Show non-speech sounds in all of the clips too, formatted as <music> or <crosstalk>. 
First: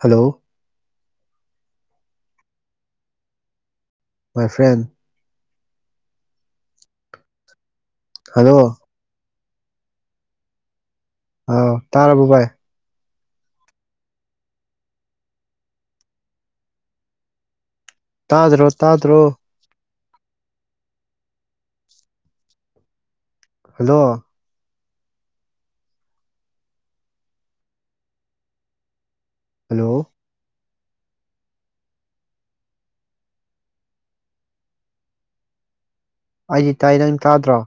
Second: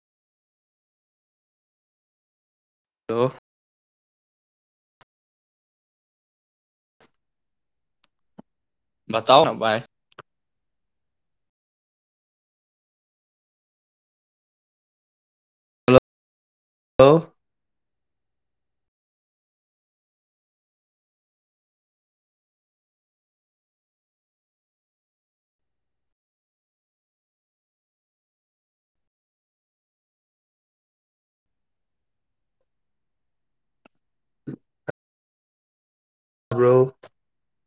Hello to my friend hello ꯑꯇꯥꯣ ꯅ ꯥꯏ ꯑꯥꯎ ꯇꯥꯔꯥꯔꯕꯣ ꯕꯥꯚꯥꯏ ꯍꯂꯣ ꯇꯥꯗ꯭ꯔꯣ ꯇꯥꯗ꯭ꯔꯣ ꯍꯜꯂꯣ ꯍꯂꯣ ꯑꯩꯗꯤ ꯇꯥꯕ꯭ꯔꯣ ꯇꯥꯏ ꯅꯪ ꯇꯥꯗ꯭ꯔꯣ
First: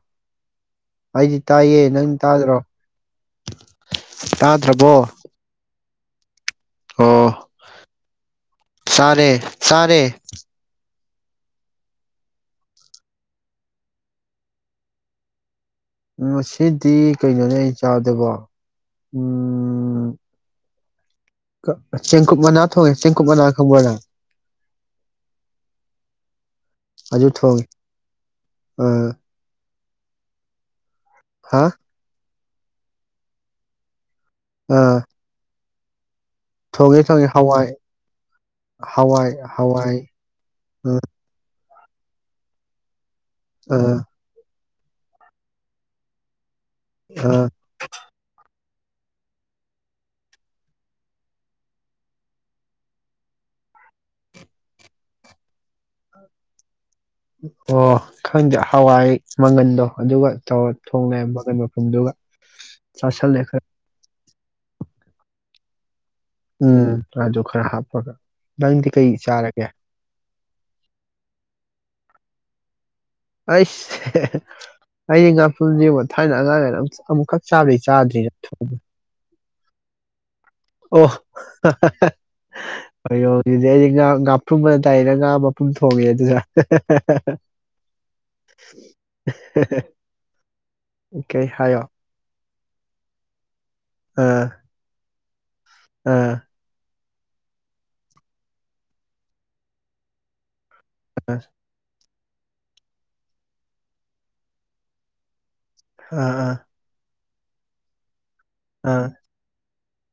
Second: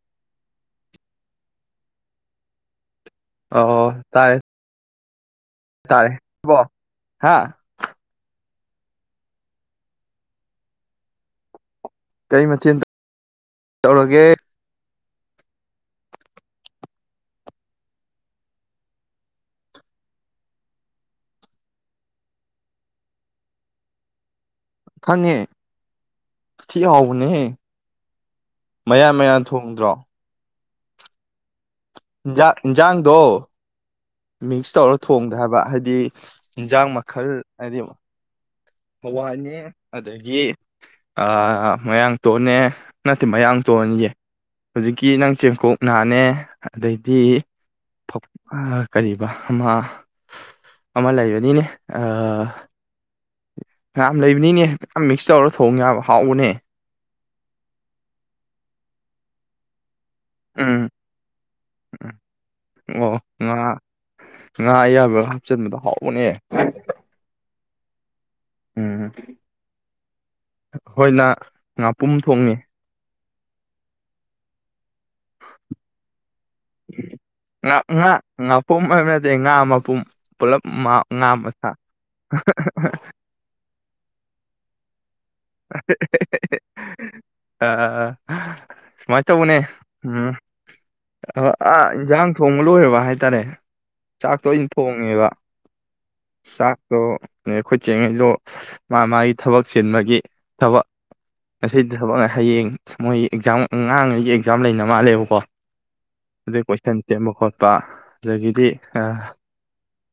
ꯑꯩꯗꯤ ꯇꯥꯏꯌꯦ ꯅꯪ ꯇꯥꯗ꯭ꯔꯣ ꯑꯣ ꯇꯥꯏ ꯇꯥꯗ꯭ꯔꯕꯣ ꯇꯥꯔꯦ ꯣ ꯍꯥ ꯁꯔꯦ ꯆꯔꯦ ꯀꯔꯤ ꯃꯊꯦꯜ ꯇꯧꯔꯒꯦ ꯉꯥꯁꯤꯗꯤ ꯀꯩꯅꯣꯅꯦ ꯑꯩ ꯆꯥꯕꯗꯨꯕꯨ ꯎꯝ ꯆꯦꯡꯀꯨꯞ ꯃꯅꯥ ꯊꯣꯡꯉꯦ ꯆꯦꯡꯀꯨꯞ ꯃꯅꯥ ꯈꯪꯕ꯭ꯔꯥ ꯅꯪ ꯈꯪꯉ‌ꯦ ꯊꯤ ꯑꯗꯨ ꯍꯥꯎꯕꯅꯦꯍ‌ꯦ ꯊꯣꯡꯉꯦ ꯑꯥ ꯃꯌꯥꯟ ꯃꯌꯥꯟ ꯊꯣꯡꯗ꯭ꯔꯣ ꯍꯥ ꯏꯟꯖꯥꯡ ꯏꯟꯖꯥꯡꯗꯣ ꯃꯤꯛꯁ ꯑꯥ ꯇꯧꯔ ꯊꯣꯡꯗ꯭ꯔꯥ ꯍꯥꯏꯕ ꯍꯥꯏꯗꯤ ꯏ ꯍꯤꯟꯖꯥꯡ ꯊꯣꯡꯉꯦ ꯊꯣꯡꯉꯦ ꯃꯈꯜ ꯍꯋꯥꯏ ꯍꯥꯏꯗꯤ ꯍꯋꯥꯏ ꯍꯋꯥꯢꯅꯦ ꯍꯋꯥꯏ ꯑꯗꯒꯤ ꯑꯥ ꯑꯥ ꯃꯌꯥꯡꯇꯣꯟꯅꯦ ꯅꯠꯇꯦ ꯑꯥ ꯃꯌꯥꯡꯇꯣꯟꯌꯦ꯫ ꯍꯨꯖꯤꯛꯀꯤ ꯅꯪ ꯆꯦꯡꯀꯣꯛ ꯅꯥꯅꯦ ꯑꯗꯩꯗꯤ ꯑꯥ ꯐꯛꯄꯥ ꯀꯔꯤꯕꯥ ꯑꯃ ꯑꯃ ꯂꯩꯕꯅꯤꯅꯦ ꯑꯥ ꯐꯅꯌꯥꯝ ꯂꯩꯕꯅꯤꯅꯦ ꯌꯥꯝ ꯃꯤꯛꯁ ꯇꯧꯔ ꯊꯣꯡ ꯌꯥꯕ ꯍꯥꯎꯕꯅꯦ꯫ ꯑꯣ ꯈꯪꯗꯦ ꯍꯋꯥꯏ ꯃꯪꯒꯟꯗꯣ ꯑꯗꯨꯒ ꯇꯧꯔ ꯎꯝ ꯊꯣꯡ ꯂꯩꯔꯝꯕ ꯀꯩꯅꯣ ꯐꯨꯝꯗꯨꯒ ꯎꯝ ꯑꯣ ꯆꯥꯥꯁꯜꯂꯦ ꯉꯥ ꯈꯔ꯫ ꯉꯥ ꯑꯌꯥꯕꯒ ꯍꯥꯞꯆꯤꯟꯕꯗ ꯍꯥꯎ ꯎꯝ ꯑꯗꯨ ꯈꯔ ꯍꯥꯞ <inaudible> ꯅꯪꯗꯤ ꯀꯩ ꯎꯝ ꯆꯥꯔꯒꯦ? ꯄꯨꯝ ꯊꯣꯡꯉꯦ ꯑꯩꯁ ꯑꯩꯗꯤ ꯉꯥꯄꯨꯝꯖꯦꯉꫭ ꯊꯥꯏꯅ ꯑꯉꯥꯡ ꯑꯣꯢꯉꯥꯢꯅ ꯑꯝ ꯑꯃꯨꯛꯈꯛ ꯉꯥ ꯆꯥꯕꯗꯩ ꯆꯥꯗ꯭ꯔꯤꯅ <inaudible> ꯄꯨꯝ ꯑꯣ ꯍꫭꯏꯔꫭꯡ ꯖꯤꯗꯤ ꯑꯩꯗꯤ ꯉꯥ ꯉꯥꯄ꯭ꯔꯨꯝꯑꯅ ꯂꯩꯔꯒ ꯑ ꯁꯨꯃꯥꯏꯅ ꯇꯧꯕꯅꯦ ꯎꯝ ꯀꯩ ꯍꯥꯏꯌꯣ ꯏꯟꯁꯥꯡ ꯊꯣꯡꯕ ꯂꯣꯏꯔꯕ ꯍꯥꯏꯇꯥꯔꯦ ꯑꯥ ꯆꯥꯛꯇ ꯑꯩꯅ ꯊꯣꯡꯉꯦꯕ ꯑꯥ ꯑꯗꯣ ꯑꯩꯈꯣꯏ ꯆꯩ ꯉꯩꯖꯨ ꯃꯥ ꯃꯥꯒꯤ ꯊꯕꯛ ꯆꯤꯟꯕꯒꯤ ꯊꯕꯛ ꯑꯥ ꯑꯁꯤꯗ ꯊꯕꯛ ꯍꯌꯦꯡ ꯃꯣꯏ ꯑꯦꯛꯖꯥꯝ ꯑꯉꯥꯡꯉꯩꯒꯤ ꯑꯦꯛꯖꯥꯝ ꯂꯩꯅ ꯃꯥꯜꯂꯦꯕꯀꯣ ꯑꯥ ꯑꯗꯨꯏ ꯀꯣꯏꯁꯟ ꯁꯦꯝꯕ ꯈꯣꯠꯄ ꯑꯗꯨꯗꯒꯤꯗꯤ ꯑ ꯑꯥ ꯑꯥ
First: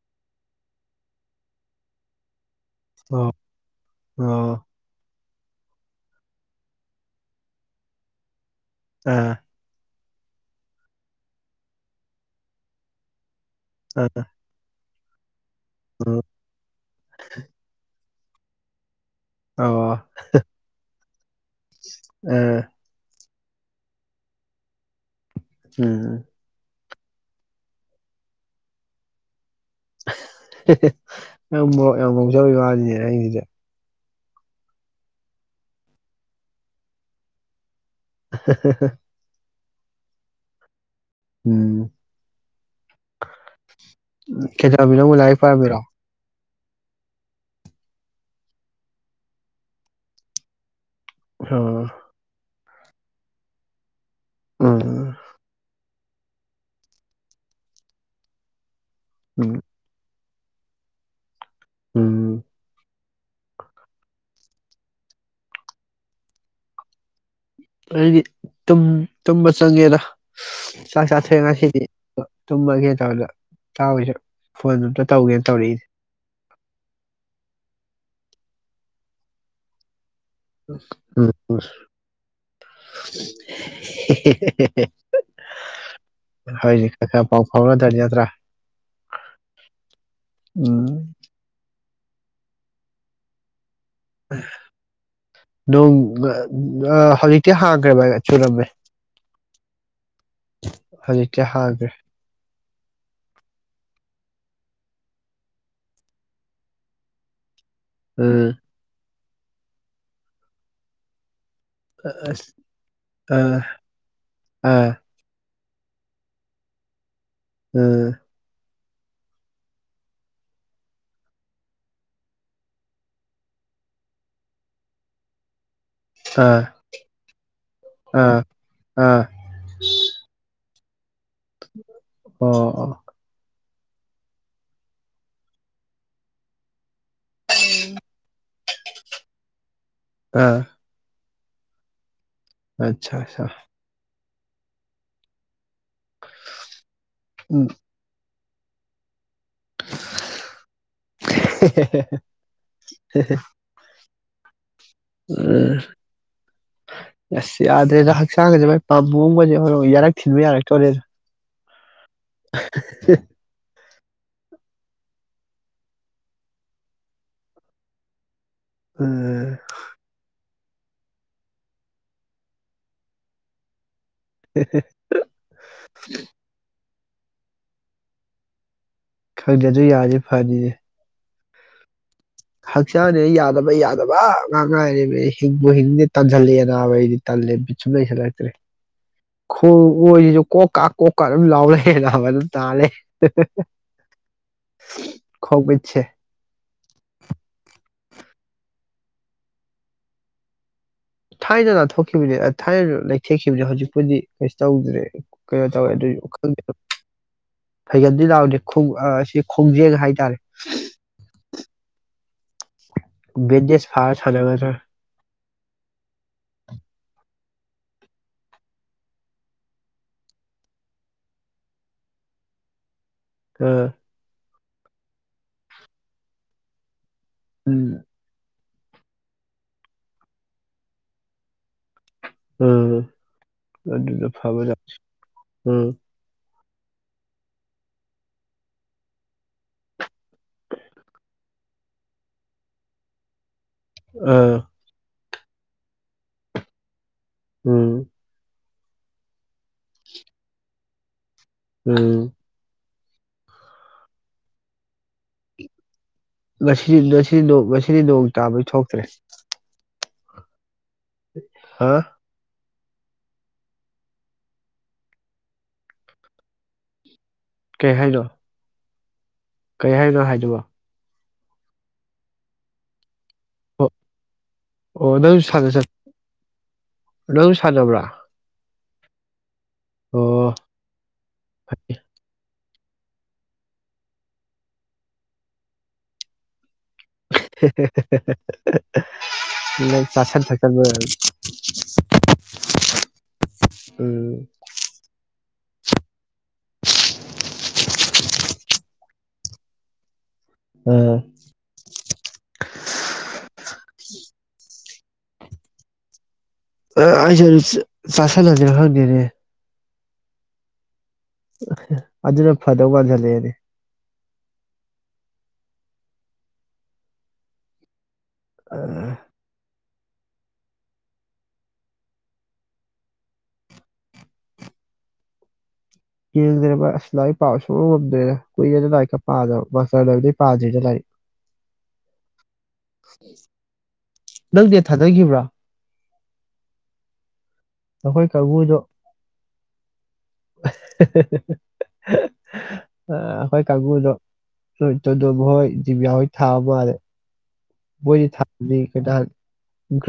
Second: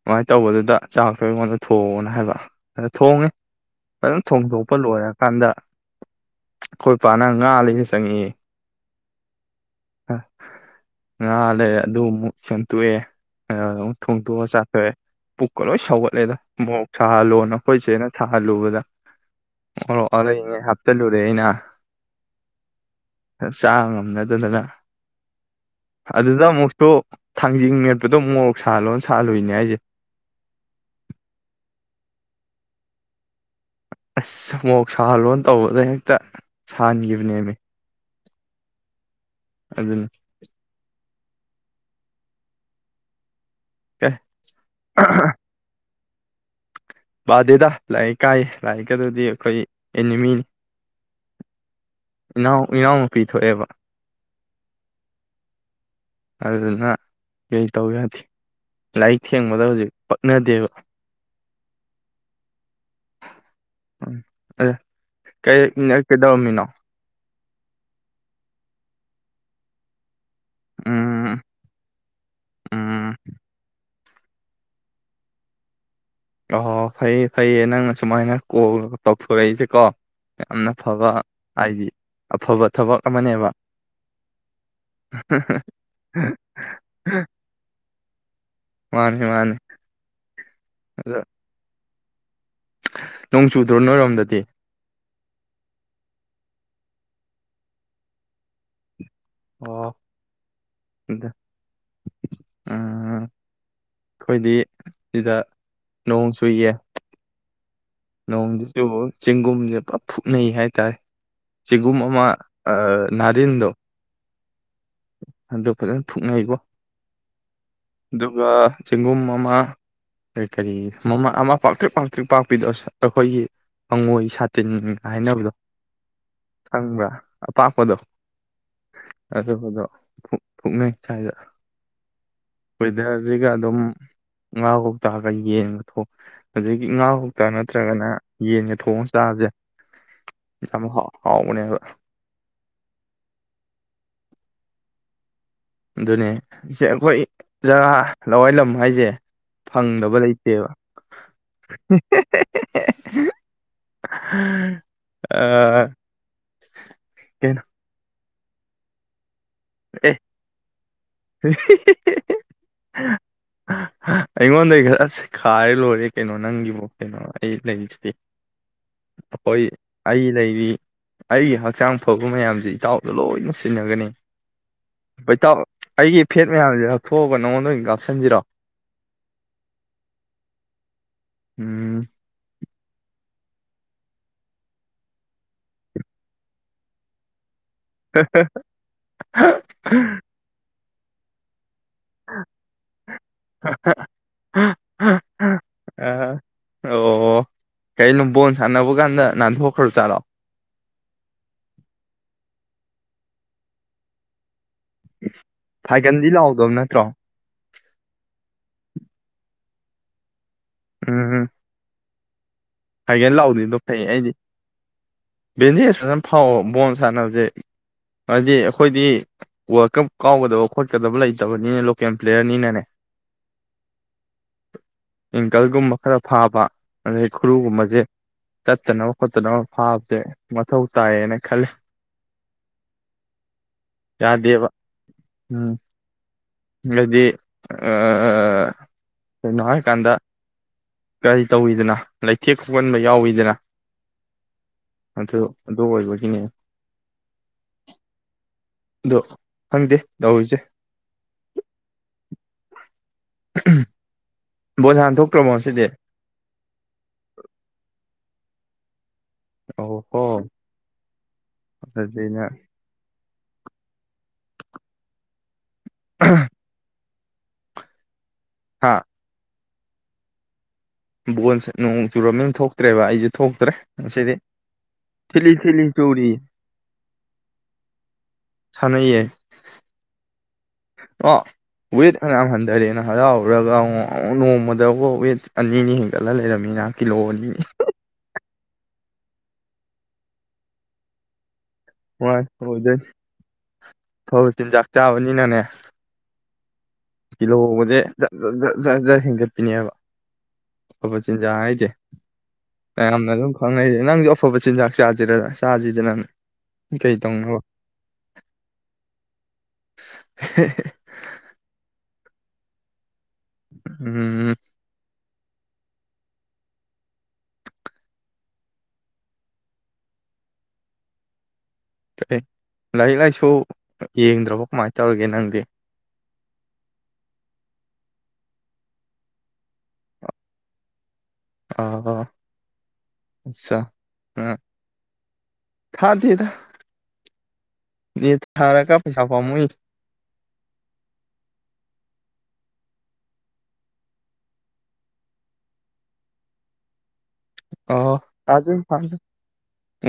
ꯁꯨꯃꯥꯏꯅ ꯇꯧꯕꯗꯨꯗ ꯆꯥꯛꯇꯣ ꯑꯩꯉꯣꯟꯗ ꯊꯣꯡꯑꯣꯅ ꯍꯥꯏꯕ ꯑꯗ ꯊꯣꯡꯉꯦ ꯑꯣ ꯐꯖꯅ ꯑꯣ ꯊꯣꯡꯗꯣꯛꯄ ꯂꯣꯏꯔ ꯀꯥꯟꯗ ꯑꯩꯈꯣꯏ ꯏꯄꯥꯅ ꯉꯥ ꯂꯩꯔ ꯆꯪꯉꯛꯑꯦ ꯑꯥ ꯑ ꯉꯥ ꯂꯩꯔ ꯑꯗꯨ ꯑꯃꯨꯛ ꯁꯦꯝꯇꫭꯛ ꯑꯦ ꯑꯗꯨꯒ ꯑꯃꯨꯛ ꯑꯥ ꯊꯣꯡꯗꯣꯛꯑ ꯆꯊꫭꯛ ꯑꯦ ꯄꯨꯛꯀ ꯂꯣꯏ ꯁꯧꯒꯠꯂꯦꯗ ꯃꯣꯛ ꯁꯥꯍꯜꯂꯣꯅ ꯑꯩꯈꯣꯏ ꯆꯦꯅ ꯊꯜꯂꯨꯕꯗ ꯑꯣ ꯑꯌꯩꯕꯉꯩ ꯍꯥꯞꯆꯤꯜꯂꯨꯔꯦ ꯑꯩꯅ ꯑꯥ ꯆꯥꯉꯝꯅꯗꯗꯅ ꯎꯝ ꯑꯗꯨꯗ ꯑꯃꯨꯛ ꯁꯣ ꯊꯥꯡꯖꯤꯡ ꯃꯦꯠꯄꯗꯣ ꯃꯣꯔꯣꯛ ꯁꯥꯜꯂꯣꯅ ꯁꯥꯜꯍꯜꯂꯨꯏꯅꯦ ꯍꯥꯏꯁꯦ <unintelligible> ꯅꯪ ꯃꫭꯔꫭꯛ ꯌꯥꯝ ꯃꫭꯔꫭꯛ ꯆꯥꯕꯩ ꯋꯥꯅꯤꯅꯦ ꯅꯪꯖꯤꯗꯤ ꯑꯁ ꯃꯣꯔꯣꯛ ꯁꯥꯍꯜꯂꯣ ꯇꯧꯕꯗ ꯍꯦꯛꯇ ꯁꯥꯍꯟꯈꯤꯕꯅꯦꯃꯤ <inaudible> ꯑꯗꯨꯅꯦ ꯎꯝ ꯑꯦ ꯀꯩꯗꯧꯔꯝꯃꯤꯅꯣ ꯂꯩꯔꯤꯛ ꯄꯥꯔꯝꯃꯤꯔꯣ ꯄꯥꯗꯦꯗ ꯂꯥꯏꯔꯤꯛ ꯀꯥꯏꯌꯦ ꯂꯥꯏꯔꯤꯛꯀ ꯑꯗꯨꯗꯤ ꯑꯩꯈꯣꯏ ꯑꯦꯅꯤꯃꯤꯅꯤ ꯑꯣ ꯏꯅꯥꯎ ꯏꯅꯥꯎꯅꯨꯄꯤ ꯊꯣꯛꯑꯦꯕ ꯎꯝ ꯑꯗꯨꯅ ꯀꯩ ꯇꯧ ꯌꯥꯗꯦ ꯂꯥꯏꯔꯤꯛ ꯎꯝ ꯊꯦꯡꯕꯗ ꯍꯧꯖꯤꯛ ꯍꯩꯅꯗꯦꯕ ꯎꯝ ꯎꯝ ꯑꯦ ꯀꯩꯗꯧꯔꯝꯃꯤꯅꯣ ꯑꯩꯗꯤ ꯇꯨꯝꯕ ꯆꯪꯉꯦꯗ ꯆꯥꯛ ꯆꯥꯕ ꯎꯝ ꯊꯦꯡꯉꯦ ꯉꯁꯤꯗꯤ ꯇꯨꯝꯃꯒꯦ ꯎꯝ ꯇꯧꯕ ꯐꯣꯟꯗꯨ ꯑꯝꯇ ꯇꯧꯒꯦꯅ ꯇꯧꯔꯛꯏꯁ ꯑꯣ ꯐꯩꯌꯦ ꯐꯩꯌꯦ ꯅꯪ ꯑꯁꯨꯨꯃꯥꯏꯅ ꯀꯣꯜ ꯇꯧꯊꯣꯔꯛꯏꯁꯦ ꯀꯣ ꯌꯥꯝꯅ ꯐꯕ ꯎꯝ ꯎꯝ ꯍꯥꯏꯗꯤ ꯑꯐꯕ ꯊꯕꯛ ꯑꯃꯅꯦꯕ ꯍꯧꯖꯤꯛ ꯈꯔ ꯈꯔ ꯄꯥꯎ ꯐꯥꯎꯅꯗ꯭ꯔꯗꯤ ꯅꯠꯇ꯭ꯔꯥ ꯃꯥꯅꯤ ꯃꯥꯅꯤ ꯎꯝ ꯑꯗꯣ ꯅꯣꯡ ꯆꯨ ꯅꯣꯡ ꯑ ꯍꯧꯖꯤꯛꯇꯤ ꯍꯥꯡꯈ꯭ꯔꯦ ꯚꯥꯏ ꯆꯨꯔꯝꯃꯦ ꯑꯣ ꯎꯝ ꯑꯗꯨꯖꯤꯇ ꯍꯥꯏꯒ꯭ꯔꯦ ꯑꯩꯈꯣꯏꯗꯤ ꯁꯤꯗ ꯅꯣꯡ ꯆꯨꯏꯌꯦ ꯎꯝ ꯅꯣꯡꯃꯗꯁꯨꯣ ꯆꯦꯡꯒꯨꯝꯁꯦ ꯄꯞ ꯐꯨꯛꯅꯩ ꯍꯥꯏꯇꯥꯔꯦ ꯁꯤꯒꯨꯝ ꯑꯃ ꯑꯁ ꯑꯃ ꯅꯥꯔꯤꯟꯗꯣ ꯎꯝ ꯑꯗꯣ ꯐꯖꯅ ꯊ ꯊꯣꯛꯅꯩꯀꯣ ꯎꯝ ꯑꯗꯨꯒꯒꯥ ꯆꯦꯡꯒꯨꯝ ꯑꯃ ꯀꯔꯤ ꯃꯃ ꯑꯃ ꯄꯥꯛꯇ꯭ꯔꯤꯛ ꯄꯥꯛꯇ꯭ꯔꯤꯛ ꯄꯥꯛꯄꯤꯗꯣ ꯑ ꯑꯩꯈꯣꯏꯒꯤ ꯄꯪꯉꯣꯏ ꯁꯥꯇꯤꯟꯒ ꯍꯥꯏꯅꯕꯗꯣ ꯑꯥ ꯁꯪꯕ꯭ꯔꯥ ꯑꯄꯥꯛꯄꯗꯣ ꯑꯥ ꯑꯥ ꯑꯗꯨꯄꯗꯣ ꯐꯣꯛꯅꯩ ꯁ꯭ꯋꯥꯏꯗ ꯑꯣ ꯑꯣ ꯋꯦꯗꯔꯁꯤꯒ ꯑꯗꯨꯝ ꯉꯥ ꯐꯥꯎ ꯇꯥꯒ ꯌꯦꯟꯉ ꯊꯣꯛ ꯑꯗꯨꯗꯒꯤ ꯉꯥ ꯍꯥꯎꯇ ꯅꯠꯇ꯭ꯔꯒꯅ ꯌꯦꯟꯒ ꯊꯣꯡꯉ ꯆꯥꯕꯁꯦ ꯑꯥ ꯌꯥꯝ ꯍꯥꯎ ꯍꯥꯎ ꯎꯅꯦ ꯑꯆꯥ ꯑꯆꯥ ꯑꯗꯨꯅꯦ ꯍꯈꯣꯏ ꯎꯝ ꯖꯒꯥ ꯍꯜꯂꯣꯋꯥꯏ ꯂꯝ ꯍꯥꯏꯁꯦ ꯐꯪꯗꯕ ꯂꯩꯇꯦꯕ ꯎꯝ ꯎꯝ ꯌꯥ ꯀꯩꯅꯣ ꯌꯥꯗ ꯁꯥꯡꯒꯦꯥꯏ ꯄꯕꯕꯨꯕ ꯌꯥꯔꯛ ꯊꯤꯟꯕ ꯌꯥꯔꯛꯇꯣꯔꯦ ꯍ <inaudible> ꯑꯩꯉꯣꯟꯗꯒꯤꯩ ꯈꯔ ꯑꯁ ꯈꯥꯔꯦ ꯂꯣꯏꯔꯦ ꯀꯩꯅꯣ ꯅꯪꯒꯤꯕꯨ ꯀꯩꯅꯣ ꯑꯩ ꯂꯩꯔꯤꯁꯤꯗꯤ ꯎꯝ ꯑꯩꯈꯣꯏ ꯑꯩ ꯂꯩꯕꯤ ꯑꯩꯒꯤ ꯍꯛꯆꯥꯡ ꯐꯕ ꯃꯌꯥꯝꯁ ꯏꯇꯥꯎꯗ ꯂꯣꯏꯅ ꯁꯤꯟꯅꯒꯅꯤ ꯩꯇ ꯑꯩꯒꯤ ꯐꯦꯠ ꯃꯌꯥꯝꯁꯦ ꯊꯣꯛꯑꯒ ꯅꯉꯣꯟꯗ ꯑꯣꯏꯅ ꯀꯥꯞꯁꯤꯟꯁꯤꯔꯣ ꯈꯪꯖꯁꯨ ꯌꯥꯁꯦ ꯐꯔꯤꯁꯦ ꯎꯝ ꯍꯛꯆꯥꯡꯅꯦꯅ ꯌꯥꯗꯕ ꯌꯥꯗꯕ ꯉꯥꯡ ꯉꯥꯏꯔꯤ ꯍꯤꯡꯕꯨ ꯍꯤꯡꯗꯤ ꯇꯟꯓꯜꯜꯂꯤ ꯑꯅꯥꯕꯩꯗꯤ ꯇꯜꯂꯦ ꯁꯨꯗ ꯆꯂꯥꯏꯇꯔꯤ ꯀꯣ ꯀꯥ ꯀꯣꯛꯀꯥꯔ ꯑꯗꯨ ꯂꯥꯎꯔꯦ ꯕꯗ ꯇꯥꯔꯦ ꯈꯣꯄꯁ ꯀꯔꯤꯩꯅꯣ ꯕꯣꯟ ꯁꯥꯟꯅꯕ ꯀꯥꯟꯗ ꯅꯥꯟꯊꯣꯛꯈ꯭ꯔꯣ ꯆꯥꯠꯂꯣꯑꯣ ꯊꯥꯏꯅ ꯂꯥꯟꯊꯣꯛꯈꯤꯕꯅꯦ ꯊꯥꯏꯅ ꯂꯩꯊꯦꯛꯈꯤꯕꯅꯦ ꯍꯧꯖꯤꯛꯄꯨꯗꯤ ꯀ ꯇꯧꯗ꯭ꯔꯦ ꯀꯩꯅꯣ ꯇꯧꯋꯦ ꯐꯥꯏꯒꯟꯗꯤ ꯑꯗꯨꯁꯨꯪ ꯂꯥꯎꯗꯕ ꯅꯠꯇ꯭ꯔꯣ ꯐꯩꯒꯟꯗꯤ ꯂꯥꯛꯗꯦꯣꯡ ꯁꯤ ꯈꯣꯡꯖꯦꯛ ꯍꯥꯏꯇꯥꯔꯦ ꯎꯝ ꯍꯥꯏꯒꯦꯅ ꯂꯥꯛꯗꯗꯣ ꯕꯦꯟꯗꯦꯖ ꯐꯩꯌꯦ ꯐꯥꯔ ꯑꯩꯗꯤ ꯁꯥꯟꯅꯒꯗ꯭ꯔꯥ ꯕꯦꯟꯗꯦꯖ ꯐꯖꯅ ꯐꯥꯎ ꯕꯣꯣꯟ ꯁꯥꯟꯅꯕꯁꯦ ꯍꯥꯏꯗꯤ ꯑꯩꯈꯣꯏꯗꯤ ꯋꯥꯔꯜ ꯀꯞ ꯀꯥꯎꯒꯗꯕ ꯈꯣꯠꯀꯗꯕ ꯂꯩꯇꯕꯅꯤꯅ ꯂꯣꯀꯦꯜ ꯄ꯭ꯂꯦꯌꯔꯅꯤꯅꯅꯦ ꯑꯥ ꯑꯦꯡꯀꯜꯒꯨꯝꯕ ꯈꯔ ꯐꯥꯕ ꯑꯩ ꯈꯨꯔꯨꯒꯨꯝꯃꯁꯦ ꯇꯠꯇꯅꯕ ꯈꯣꯠꯇꯅꯕ ꯐꯥꯕꯁꯦ ꯃꯊꯧ ꯇꯥꯏꯌꯦꯅ ꯈꯜꯂꯤ ꯎꯝ ꯑꯗꯨ ꯑꯗꯨꯗ ꯐꯕ ꯌꯥꯗꯦꯕ ꯂ ꯎꯝ ꯍꯥꯏꯗꯤ ꯀꯅꯣ ꯍꯥꯏ ꯀꯥꯟꯗ ꯀꯔꯤ ꯇꯧꯋꯤꯗꯅ ꯂꯩꯊꯦꯛ ꯈꯣꯒꯟꯕ ꯌꯥꯎꯋꯤꯗꯅ ꯑꯥ ꯑ ꯑꯗꯨꯣ ꯑꯗꯨ ꯑꯣꯏꯕꯒꯤꯅꯦ ꯎꯝ ꯑꯗꯣ ꯍꯪꯗꯦ ꯂꯧꯧꯔꯤꯁꯦ ꯎꯝ ꯕꯣꯁ ꯍꯥꯟ ꯊꯣꯛꯇ꯭ꯔꯃꯣ ꯁꯤꯗꯤ ꯉꯁꯤꯗꯤ ꯉꯁꯤꯗꯤ ꯉꯁꯤꯗꯤ ꯅꯣꯡ ꯇꯥꯕꯩ ꯊꯣꯛꯇ꯭ꯔꯦ ꯑ ꯍꯣ ꯑ ꯍꯥ ꯆꯩꯩꯅ ꯑ ꯀꯩ ꯍꯥꯏꯥꯏ ꯂꯣ ꯍꯥꯥ ꯀꯩ ꯍꯥꯏꯅꯣ ꯍꯥꯏꯗꯕ ꯕꯣꯟꯁꯦ ꯅꯣꯡ ꯆꯨꯔꯝꯃꯤ ꯊꯣꯛꯇ꯭ꯔꯦꯕ ꯑꯩꯁꯨ ꯊꯣꯛꯇ꯭ꯔꯦ ꯑꯣ ꯑꯁꯤꯗꯤ ꯑꯣ ꯅꯪ ꯊꯤꯂꯤ ꯁꯥꯟꯅ ꯊꯤꯂꯤ ꯆꯠ ꯆꯨꯔꯤ ꯅꯪ ꯁꯥꯟꯅꯕ꯭ꯔꯥ ꯁꯅꯌꯦ ꯑꯣ ꯑ ꯐꯩ ꯑꯣꯏꯣꯏ ꯍꯟꯗꯔ ꯍꯔꯥꯎꯔꯒ ꯑꯃꯨ ꯅꯣꯡꯃꯗꯐꯥꯎ ꯋꯦꯠ ꯑꯅꯤ ꯑꯅꯤ ꯍꯦꯟꯒꯠꯂ ꯂꯩꯔꯝꯃꯤꯅ ꯀꯤꯂꯣ ꯑꯅꯤ <inaudible> ꯆꯥꯁꯟ ꯊꯠꯕꯨ ꯍꯣꯏ ꯐꯣꯏꯗꯣꯏ ꯎꯝ ꯐꯧ ꯆꯤꯟꯖꯥꯛ ꯆꯥꯕꯅꯤꯅꯅꯦ ꯇꯤꯜꯍꯧꯕꯁꯦꯖꯠ ꯖꯠ ꯖꯠ ꯖꯠ ꯖꯠ ꯍꯦꯟꯒꯠꯄꯤꯅꯦꯕ ꯑꯥ ꯑꯐꯕ ꯆꯤꯟꯖꯥꯛ ꯍꯥꯏꯁꯦ ꯃꯌꯥꯝꯅ ꯑꯗꯨꯝ ꯈꯪꯅꯩꯁꯦ ꯅꯪꯒꯤ ꯑꯐꯕ ꯆꯤꯟꯖꯥꯛ ꯆꯥꯖꯔ ꯆꯖꯗꯦ ꯅꯥꯟ ꯑ ꯑꯩꯁꯨ ꯑꯗꯨ ꯆꯁꯗ ꯍꯗꯔꯅꯦ ꯍ ꯑ ꯑꯗꯨꯅ ꯐꯥꯗꯣꯃꯂ ꯎꯝ ꯎꯝ ꯑ ꯀ ꯂꯥꯏꯔꯤꯛ ꯂꯥꯏꯁꯨ ꯌꯦꯡꯗ꯭ꯔꯕꯣ ꯀꯃꯥꯏꯅ ꯇꯧꯔꯤꯒꯦ ꯅꯪꯗꯤ ꯌꯦꯡꯗ꯭ꯔꯕ ꯑꯁ ꯂꯥꯏꯔꯤꯛ ꯄꯥ ꯁꯣꯛꯕ ꯉꯝꯗ꯭ꯔꯦꯅ ꯀꯨꯏꯔꯦꯅ ꯂꯥꯏꯔꯤꯛꯀ ꯄꯥꯗꯕ ꯃꯥꯁꯇꯔꯗꯕꯩꯥꯗꯣꯏꯗ ꯂꯥꯏꯔꯤꯛ ꯑ ꯑꯆꯥ ꯑ ꯅꯪ ꯅꯦꯠ ꯊꯥꯗꯈꯤꯕ꯭ꯔꯥ ꯊꯥ ꯊ ꯅꯈꯣꯏ ꯊ ꯀꯥꯡꯕꯨꯗꯣ ꯊꯥꯔ ꯀ ꯄꯩꯁꯥ ꯀꯃꯏ ꯑꯩꯈꯣꯏ ꯀꯥꯡꯕꯨꯗꯣꯣꯏ ꯇꯗ ꯃꯈꯣꯏ ꯖꯤꯕꯤꯌꯥ ꯍꯣꯏ ꯊꯥꯕ ꯃꯥꯜꯂꯦ ꯑꯣ ꯃꯣꯏꯗꯤ ꯀ ꯊꯥꯕꯅꯤ ꯐ ꯑꯩꯈꯣꯏ ꯅꯍꯥꯟ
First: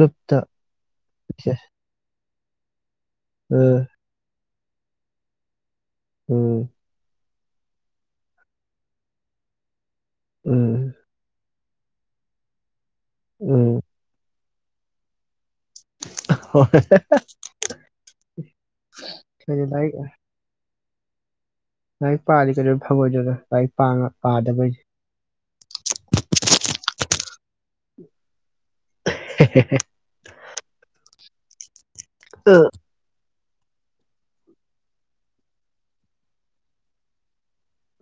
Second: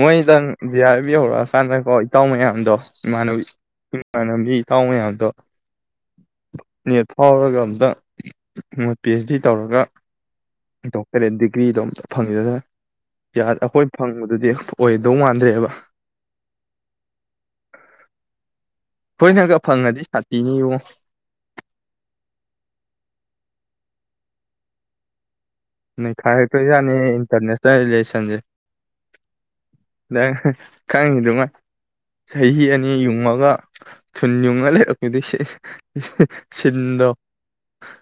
ꯃ ꯖꯤꯌꯥꯔꯕꯤ ꯍꯧꯧꯔ ꯏꯁꯦ ꯁꯥꯟꯅ ꯀꯣ ꯇꯥꯎ ꯃꯌꯥꯝꯗꯣ ꯃꯥꯅꯕꯤ ꯎꯝ ꯃꯥꯅꯕꯤ ꯊꯥꯎ ꯃꯌꯥꯝꯗꯣ ꯎꯝ ꯅꯦꯠ ꯐꯥꯎꯔꯒ ꯑꯝꯇ ꯃꯣꯏ ꯄꯤ ꯑꯩꯆ ꯗꯤ ꯇꯧꯔꯒ ꯎꯝ ꯗꯣꯛꯇꯔ ꯑꯦ ꯀ꯭ꯔꯤꯗꯣꯝ ꯐꯪꯉꯖꯗꯔꯦ ꯌꯥ ꯎꯝ ꯑꯩꯈꯣꯏ ꯐꯪꯕꯗꯨꯗꯤ ꯑꯣꯏꯗꯧ ꯃꯥꯟꯗ꯭ꯔꯦꯕ ꯍ ꯍꯣꯏꯅꯒ ꯐꯪꯉꯗꯤ ꯁꯥꯊꯤꯅꯤꯉꯣ ꯂꯥꯏꯔꯤꯛ ꯄꯥꯔꯤ ꯀꯩꯗꯧꯔ ꯐꯕꯣꯏꯗꯨꯗ ꯂꯥꯏꯔꯤꯛ ꯄꯥꯗꯕꯩꯁ ꯅꯩꯈꯥꯏ ꯗꯣꯏꯖꯠꯅꯦ ꯂꯩ ꯂꯩꯁꯟꯁꯦ ꯈꯪꯉꯤꯗꯨ ꯆꯍꯤ ꯑꯅꯤ ꯌꯨꯡꯉꯒ ꯊꯨ ꯌꯨꯉ ꯂꯩꯔꯛꯗꯤ ꯁꯤꯟꯗꯣ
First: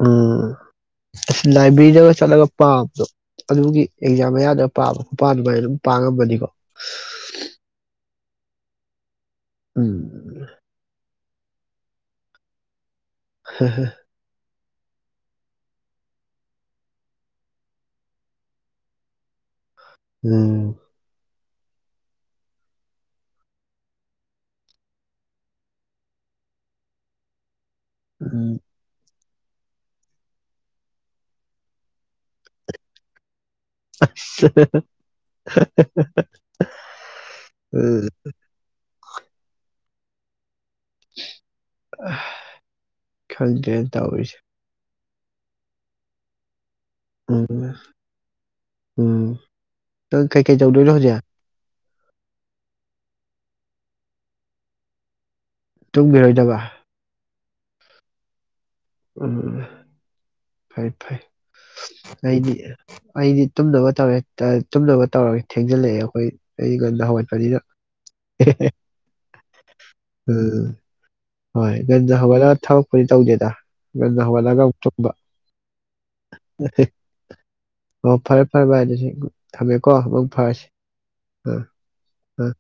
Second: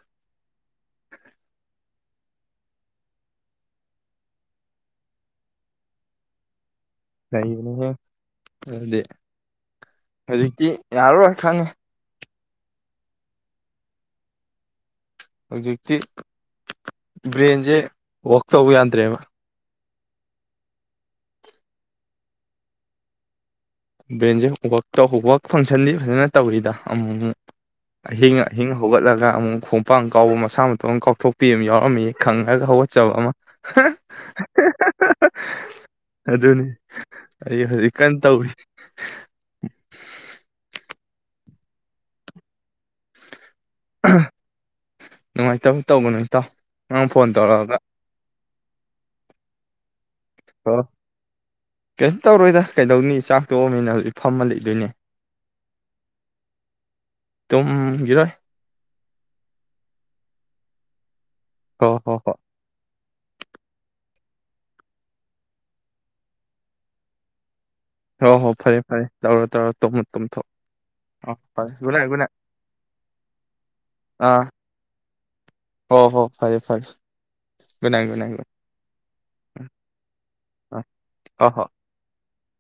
ꯎꯝ ꯑꯁ ꯂꯥꯏꯕ꯭ꯔꯦꯔꯤꯗꯒ ꯆꯠꯂꯒ ꯄꯥꯝꯕꯗꯣ ꯑꯗꯨꯒꯤ ꯑꯦꯛꯖꯥꯝ ꯑꯌꯥꯗꯒ ꯄꯥꯝꯕ ꯃꯄꯥ ꯑꯗꯨꯃꯥꯏꯅ ꯑꯗꯨꯝ ꯄꯥꯉꯝꯕꯅꯤꯀꯣ ꯀꯩꯅꯦ ꯑꯗꯦ ꯎꯝ ꯍꯧꯖꯤꯛꯇ ꯌꯥꯔꯣꯏ ꯈꯪꯉꯤ ꯍ ꯍꯧꯖꯤꯛꯇꯤ ꯕ꯭ꯔꯦꯟꯁꯦ ꯋꯛ ꯇꯧꯕ ꯌꯥꯗ꯭ꯔꯦꯕ ꯎꯝ ꯕ꯭ꯔꯦꯟꯁꯦ ꯋꯛ ꯇꯧ ꯋꯥꯛ ꯐꯪꯁꯟꯗꯤ ꯐꯖꯅ ꯇꯧꯔꯤꯗ ꯑꯃꯨꯛ ꯑꯥꯍꯤꯡ ꯎꯝ ꯑꯥꯍꯤꯡ ꯍꯣꯠ ꯂꯒ ꯑꯃꯨꯛ ꯈꯣꯡꯄꯥꯡ ꯀꯥꯎꯕ ꯃꯁꯥ ꯃꯇꯣ ꯀꯥꯎꯊꯣꯛꯄꯤ ꯑꯃ ꯌꯥꯎꯔꯝꯃꯤ ꯈꯪꯉꯒ ꯍꯧꯒꯠꯆꯕ ꯑꯃ ꯑꯗꯨꯅꯤ ꯑꯩ ꯍꯧꯖꯤꯛ ꯎꯝ ꯀꯟꯅ ꯇꯧꯏ ꯑ ꯈꯪꯗꯦ ꯇꯧꯔꯤꯁꯦ ꯅꯨꯡꯉꯥꯏꯇꯕ ꯇꯧꯒꯥ ꯅꯨ ꯏꯇꯥꯎ ꯅꯡ ꯐꯣꯟ ꯎꯝ ꯇꯧꯔꯑꯒ ꯎꯝ ꯅꯪ ꯀꯩꯀꯩ ꯇꯧꯗꯣꯏꯅꯣ ꯍꯧꯖꯤꯛ ꯀꯩꯝꯇ ꯇꯧꯔꯣꯏꯗ ꯀꯩꯗꯧꯅꯤ ꯆꯥꯛ ꯇꯣꯛꯑꯃꯤꯅ ꯐꯝꯃ ꯂꯤꯗꯣꯏꯅꯦ ꯇꯨꯝꯕꯤꯔꯣꯏꯗꯕ ꯇꯝ ꯌꯦꯗ ꯎꯝ ꯐꯩ ꯐꯩ ꯍꯣ ꯍꯣ ꯍꯣꯏ ꯑꯩꯗꯤ ꯑꯩꯗꯤ ꯇꯨꯝꯗꯕ ꯇꯧꯋꯦ ꯇꯨꯝꯅꯕ ꯇꯧꯔꯒ ꯊꯦꯡꯖꯤꯜꯂꯛꯑꯦ ꯑꯩꯈꯣꯏ ꯑꯩꯉꯥꯟꯅ ꯍꯧꯒꯠꯄꯅꯤꯅ ꯍꯣ ꯍꯣ ꯐꯔꯦ ꯐꯔꯦ ꯇꯧꯔꯣ ꯇꯧꯔꯣ ꯇꯨꯝꯃꯨ ꯇꯨꯝꯊꯣꯛꯑꯣ ꯎꯝ ꯐꯔꯦ ꯍꯣꯏ ꯒꯨꯠ ꯅꯥꯏꯠ ꯉꯥꯟꯅ ꯒꯨꯠ ꯅꯥꯏꯠ ꯍꯧꯒꯠꯂꯒ ꯊꯕꯛꯄꯨꯗꯤ ꯇꯧꯗꯦꯗ ꯉꯥꯟꯅ ꯑꯥ ꯍꯧꯒꯠꯂꯒ ꯑꯃꯨꯛ ꯇꯨꯝꯕ ꯍꯣ ꯍꯣ ꯐꯔꯦ ꯐꯔꯦ ꯒꯨꯠ ꯅꯥꯏꯠ ꯑꯣ ꯒꯨꯠ ꯅꯥꯏꯠ ꯐꯔꯦ ꯒꯨꯠ ꯐꯔꯦ ꯐꯚꯥꯏ ꯑꯗꯨꯗꯤ ꯊꯝꯃꯦꯀꯣ ꯃꯪ ꯐꯔꯁꯤ ꯑꯥ ꯍꯣ ꯍꯣ ꯎꯝ ꯎꯝ